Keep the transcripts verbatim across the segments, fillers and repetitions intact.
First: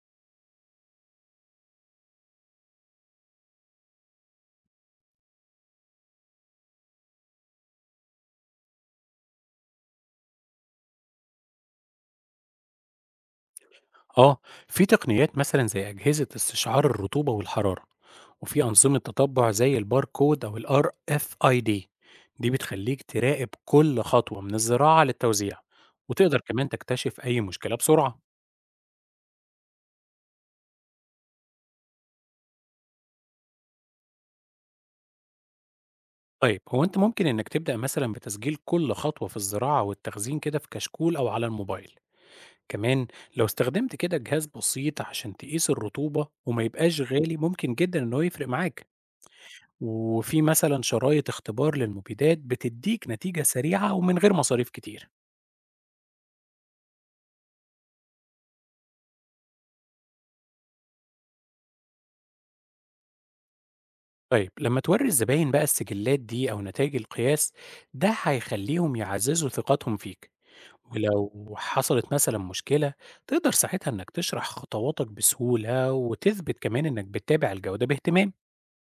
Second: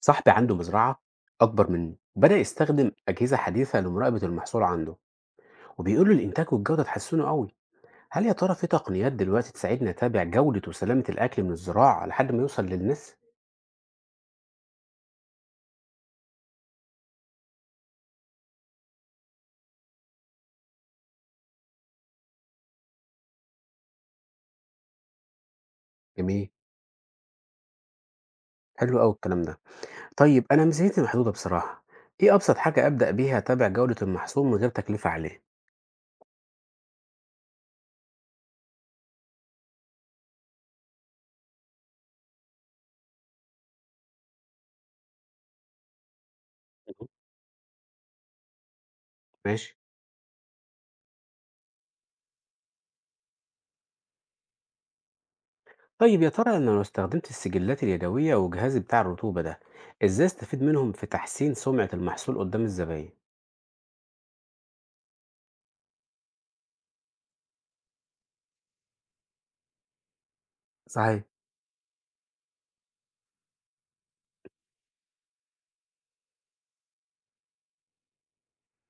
صاحبي عنده مزرعة أكبر منه، بدأ يستخدم أجهزة حديثة لمراقبة المحصول عنده، وبيقول له الإنتاج والجودة اتحسنوا قوي. هل يا ترى في تقنيات دلوقتي تساعدنا نتابع جودة وسلامة الأكل من الزراعة لحد ما يوصل للناس؟ آه، في تقنيات مثلًا زي أجهزة استشعار الرطوبة والحرارة، وفي أنظمة تتبع زي الباركود أو الRFID، دي دي بتخليك تراقب كل خطوة من الزراعة للتوزيع، وتقدر جميل، كمان تكتشف أي مشكلة بسرعة. حلو قوي الكلام ده. طيب أنا ميزانيتي محدودة بصراحة، إيه أبسط حاجة أبدأ بيها أتابع جودة المحصول من غير تكلفة عليه؟ طيب هو أنت ممكن إنك تبدأ مثلًا بتسجيل كل خطوة في الزراعة والتخزين كده في كشكول أو على الموبايل، كمان لو استخدمت كده جهاز بسيط عشان تقيس الرطوبة وما يبقاش مهم. غالي ممكن جدًا إن هو يفرق معاك. ماشي. وفي مثلًا شرايط اختبار للمبيدات بتدّيك نتيجة سريعة ومن غير مصاريف كتير. طيب يا ترى أنا لو استخدمت السجلات اليدوية وجهازي بتاع الرطوبة ده، إزاي أستفيد منهم في تحسين سمعة المحصول قدام الزبائن؟ طيب لمّا تورّي الزباين بقى السجلّات دي أو نتايج القياس، ده هيخلّيهم يعزّزوا ثقتهم فيك، صحيح. ولو حصلت مثلًا مشكلة تقدر ساعتها إنك تشرح خطواتك بسهولة وتثبت كمان إنك بتتابع الجودة باهتمام.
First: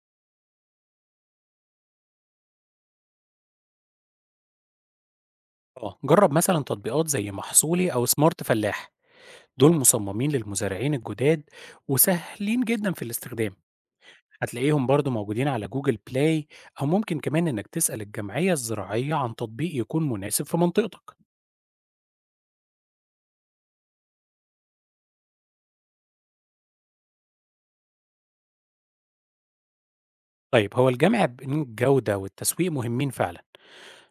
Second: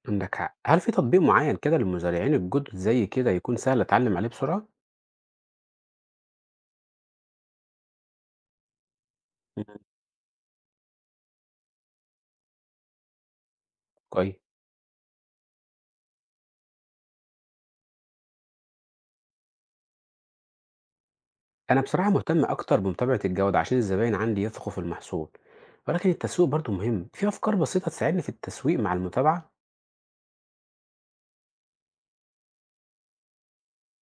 عندك حق، هل في تطبيق معين كده للمزارعين الجدد زي كده يكون سهل اتعلم عليه بسرعة؟ آه، جرّب مثلًا تطبيقات زي محصولي أو سمارت فلاح، مم. دول مصممين للمزارعين الجداد وسهلين جدًا في الاستخدام. كويس. هتلاقيهم برضو موجودين على جوجل بلاي أو ممكن كمان إنك تسأل الجمعية الزراعية عن تطبيق يكون مناسب في منطقتك. انا بصراحة مهتم اكتر بمتابعة الجودة عشان الزباين عندي يثقوا في المحصول، ولكن التسويق برضو مهم، في افكار بسيطة تساعدني في التسويق مع المتابعة؟ طيب هو الجمع بين الجودة والتسويق مهمين فعلا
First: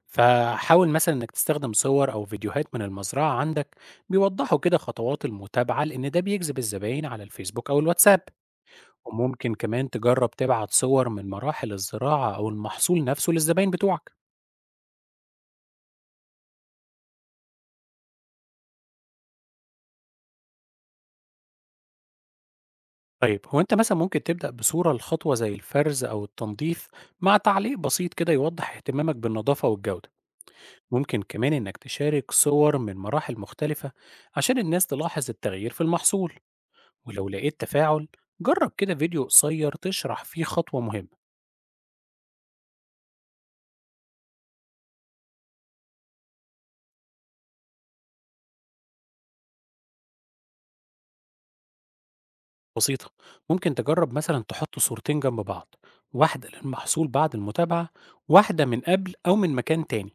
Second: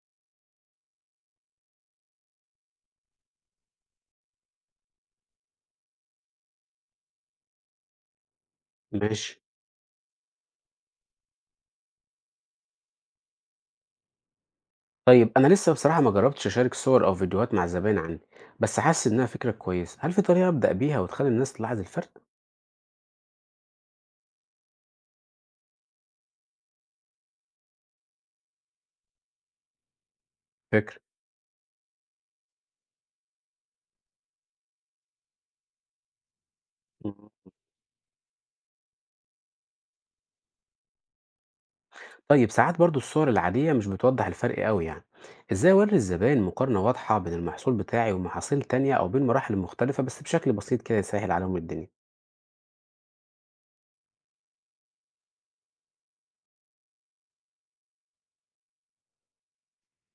فحاول مثلا إنك تستخدم صور أو فيديوهات من المزرعة عندك بيوضحوا كده خطوات المتابعة لأن ده بيجذب الزباين على الفيسبوك أو الواتساب. ماشي. وممكن كمان تجرب تبعت صور من مراحل الزراعة أو المحصول نفسه للزباين بتوعك. طيب انا لسه بصراحة ما جربتش اشارك صور او فيديوهات مع الزباين عندي، بس حاسس انها فكرة كويسة، هل في طريقة ابدأ بيها وتخلي الناس تلاحظ الفرق؟ طيب هو أنت مثلا ممكن تبدأ بصورة لخطوة زي الفرز أو التنظيف مع تعليق بسيط كده يوضح اهتمامك بالنظافة والجودة. فكرة. ممكن كمان إنك تشارك صور من مراحل مختلفة عشان الناس تلاحظ التغيير في المحصول، ولو لقيت تفاعل جرب كده فيديو قصير تشرح فيه خطوة مهمة. طيب ساعات برضو الصور العادية مش بتوضح الفرق قوي يعني، ازاي اوري الزبائن مقارنة واضحة بين المحصول بتاعي ومحاصيل تانية او بين مراحل مختلفة بس بشكل بسيط كده يسهل عليهم الدنيا؟ بسيطة، ممكن تجرب مثلا تحط صورتين جنب بعض، واحدة للمحصول بعد المتابعة، واحدة من قبل أو من مكان تاني،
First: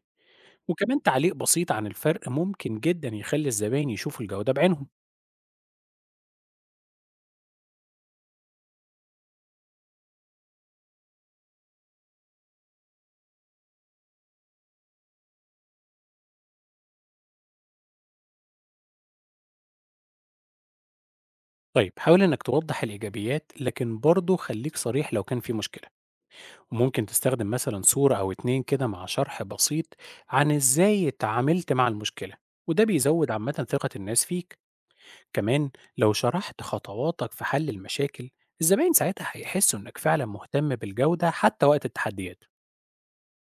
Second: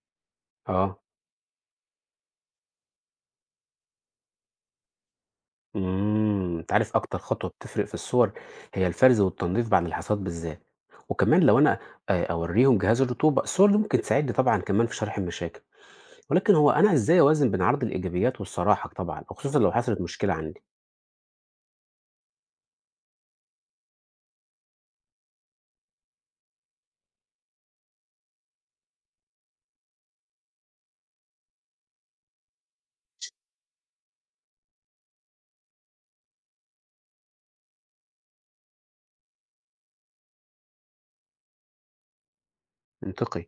اه. وكمان تعليق بسيط عن الفرق ممكن جدا يخلي الزبائن يشوفوا الجودة بعينهم. امم انت عارف اكتر خطوة بتفرق في الصور هي الفرز والتنظيف بعد الحصاد بالذات. وكمان لو انا، آه، اوريهم جهاز الرطوبة، الصور دي ممكن تساعدني طبعا كمان في شرح المشاكل. ولكن هو انا ازاي اوازن بين عرض الايجابيات والصراحة طبعا خصوصا لو حصلت مشكلة عندي؟ طيب حاول إنك توضح الإيجابيات لكن برضه خليك صريح لو كان في مشكلة، وممكن تستخدم مثلا صورة أو اتنين كده مع شرح بسيط عن إزاي اتعاملت مع المشكلة، وده بيزود عامة ثقة الناس فيك. كمان لو شرحت خطواتك في حل المشاكل، الزباين ساعتها هيحسوا إنك فعلا مهتم بالجودة حتى وقت التحديات. منطقي.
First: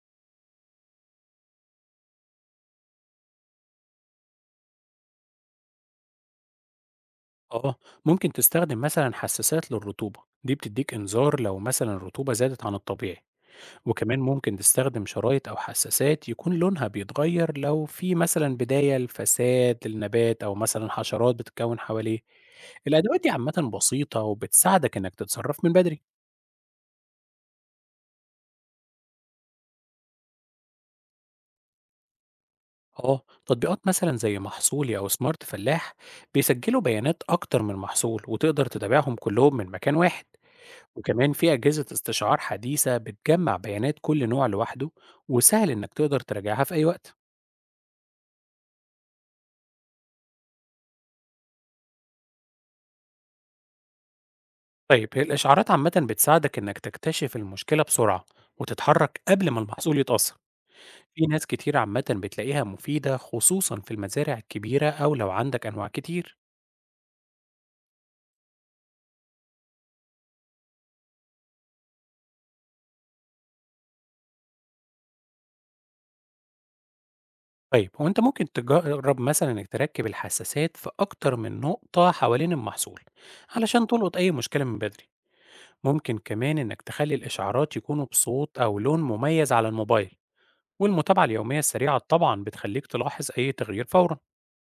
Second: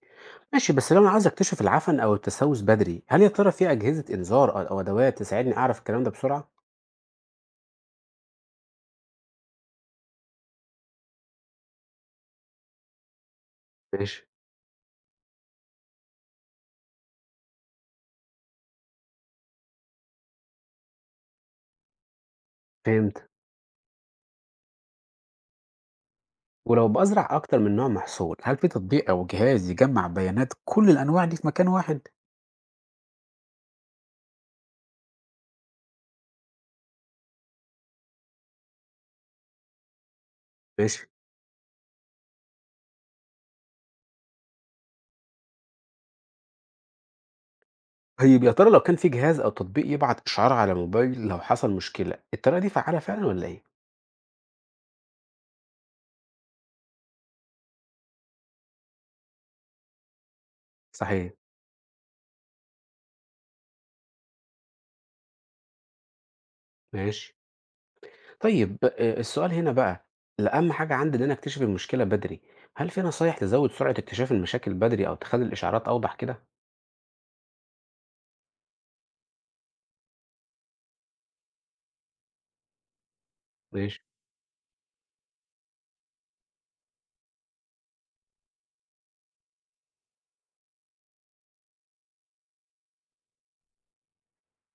ماشي، بس لو انا عايز اكتشف العفن او التسوس بدري، هل يا ترى في اجهزه انذار او ادوات تساعدني اعرف الكلام ده بسرعه؟ آه، ممكن تستخدم مثلا حساسات للرطوبة، دي بتديك إنذار لو مثلا الرطوبة زادت عن الطبيعي، وكمان ماشي. ممكن تستخدم شرايط أو حساسات يكون لونها بيتغير لو في مثلا بداية لفساد النبات أو مثلا حشرات بتتكون حواليه. الأدوات فهمت. دي عامة بسيطة وبتساعدك إنك تتصرف من بدري. ولو بزرع اكتر من نوع محصول، هل في تطبيق او جهاز يجمع بيانات كل الانواع دي في مكان واحد؟ اه، تطبيقات مثلا زي محصولي أو سمارت فلاح بيسجلوا بيانات أكتر من محصول وتقدر تتابعهم كلهم من مكان واحد. ماشي. وكمان في أجهزة استشعار حديثة بتجمع بيانات كل نوع لوحده، وسهل إنك تقدر تراجعها في أي وقت. طيب يا ترى لو كان في جهاز او تطبيق يبعت اشعار على موبايل لو حصل مشكله، الطريقه دي فعاله فعلا ولا ايه؟ طيب هي الإشعارات عامة بتساعدك إنك تكتشف المشكلة بسرعة، وتتحرك قبل ما المحصول يتأثر. في صحيح. ناس كتير عامة بتلاقيها مفيدة خصوصا في المزارع الكبيرة أو لو عندك أنواع كتير. ماشي. طيب آه، السؤال هنا بقى، لا، اهم حاجه عندي ان انا اكتشف المشكله بدري، هل في نصايح تزود سرعه اكتشاف المشاكل بدري او تخلي الاشعارات اوضح كده؟ طيب هو أنت ممكن تجرب مثلا إنك تركب الحساسات في أكتر من نقطة حوالين المحصول علشان ماشي. تلقط أي مشكلة من بدري. ممكن كمان إنك تخلي الإشعارات يكونوا بصوت أو لون مميز على الموبايل، والمتابعة اليومية السريعة طبعا بتخليك تلاحظ أي تغيير فورا.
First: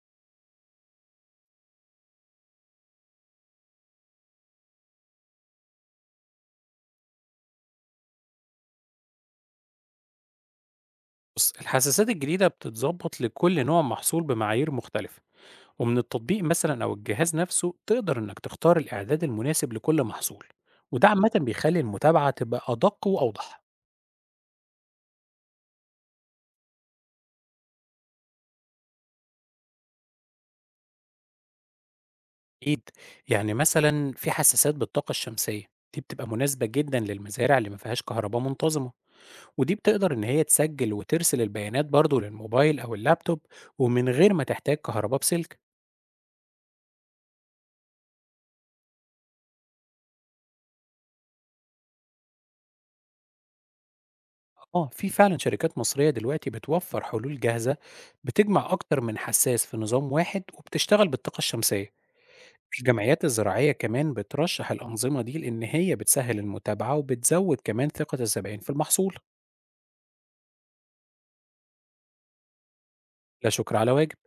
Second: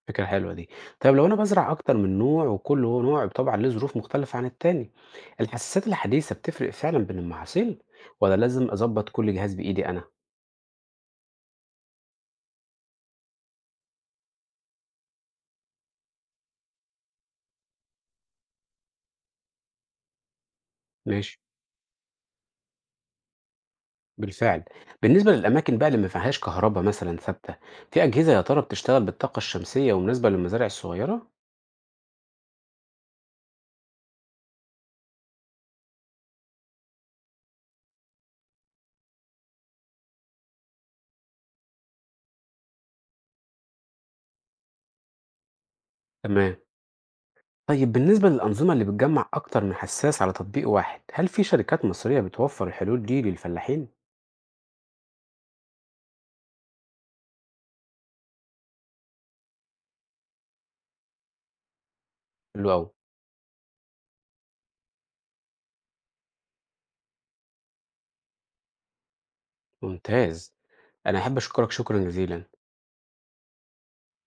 فكرة حلوة دي. طيب لو أنا بازرع أكتر من نوع وكل نوع طبعًا ليه ظروف مختلفة عن التاني، الحساسات الحديثة بتفرق فعلًا بين المحاصيل والّا لازم أضبط كل جهاز بإيدي أنا؟ بُص، الحساسات الجديدة بتتضبط لكل نوع محصول بمعايير مختلفة، ومن التطبيق مثلًا أو الجهاز نفسه تقدر إنك تختار الإعداد المناسب لكل محصول، وده عامةً ماشي، بيخلي المتابعة تبقى أدق وأوضح. بالفعل. بالنسبة للأماكن بقى اللي ما فيهاش كهربا مثلًا ثابتة، في أجهزة يا ترى بتشتغل بالطاقة الشمسية ومناسبة للمزارع الصغيرة؟ أكيد، يعني مثلًا في حساسات بالطاقة الشمسية، دي بتبقى مناسبة جدًا للمزارع اللي ما فيهاش كهرباء منتظمة، ودي بتقدر إن هي تسجل وترسل البيانات برضه للموبايل أو اللابتوب، ومن غير ما تحتاج كهرباء بسلك. تمام. طيب بالنسبة للأنظمة اللي بتجمع أكتر من حساس على تطبيق واحد، هل في شركات مصرية بتوفر الحلول دي للفلاحين؟ آه، في فعلًا شركات مصرية دلوقتي بتوفّر حلول جاهزة بتجمع أكتر من حساس في نظام واحد وبتشتغل بالطاقة الشمسية. حلو أوي. الجمعيات الزراعية كمان بترشح الأنظمة دي لأن هي بتسهّل المتابعة وبتزوّد كمان ثقة الزبائن في المحصول. ممتاز. أنا أحب أشكرك شكرًا جزيلًا. لا شكر على واجب.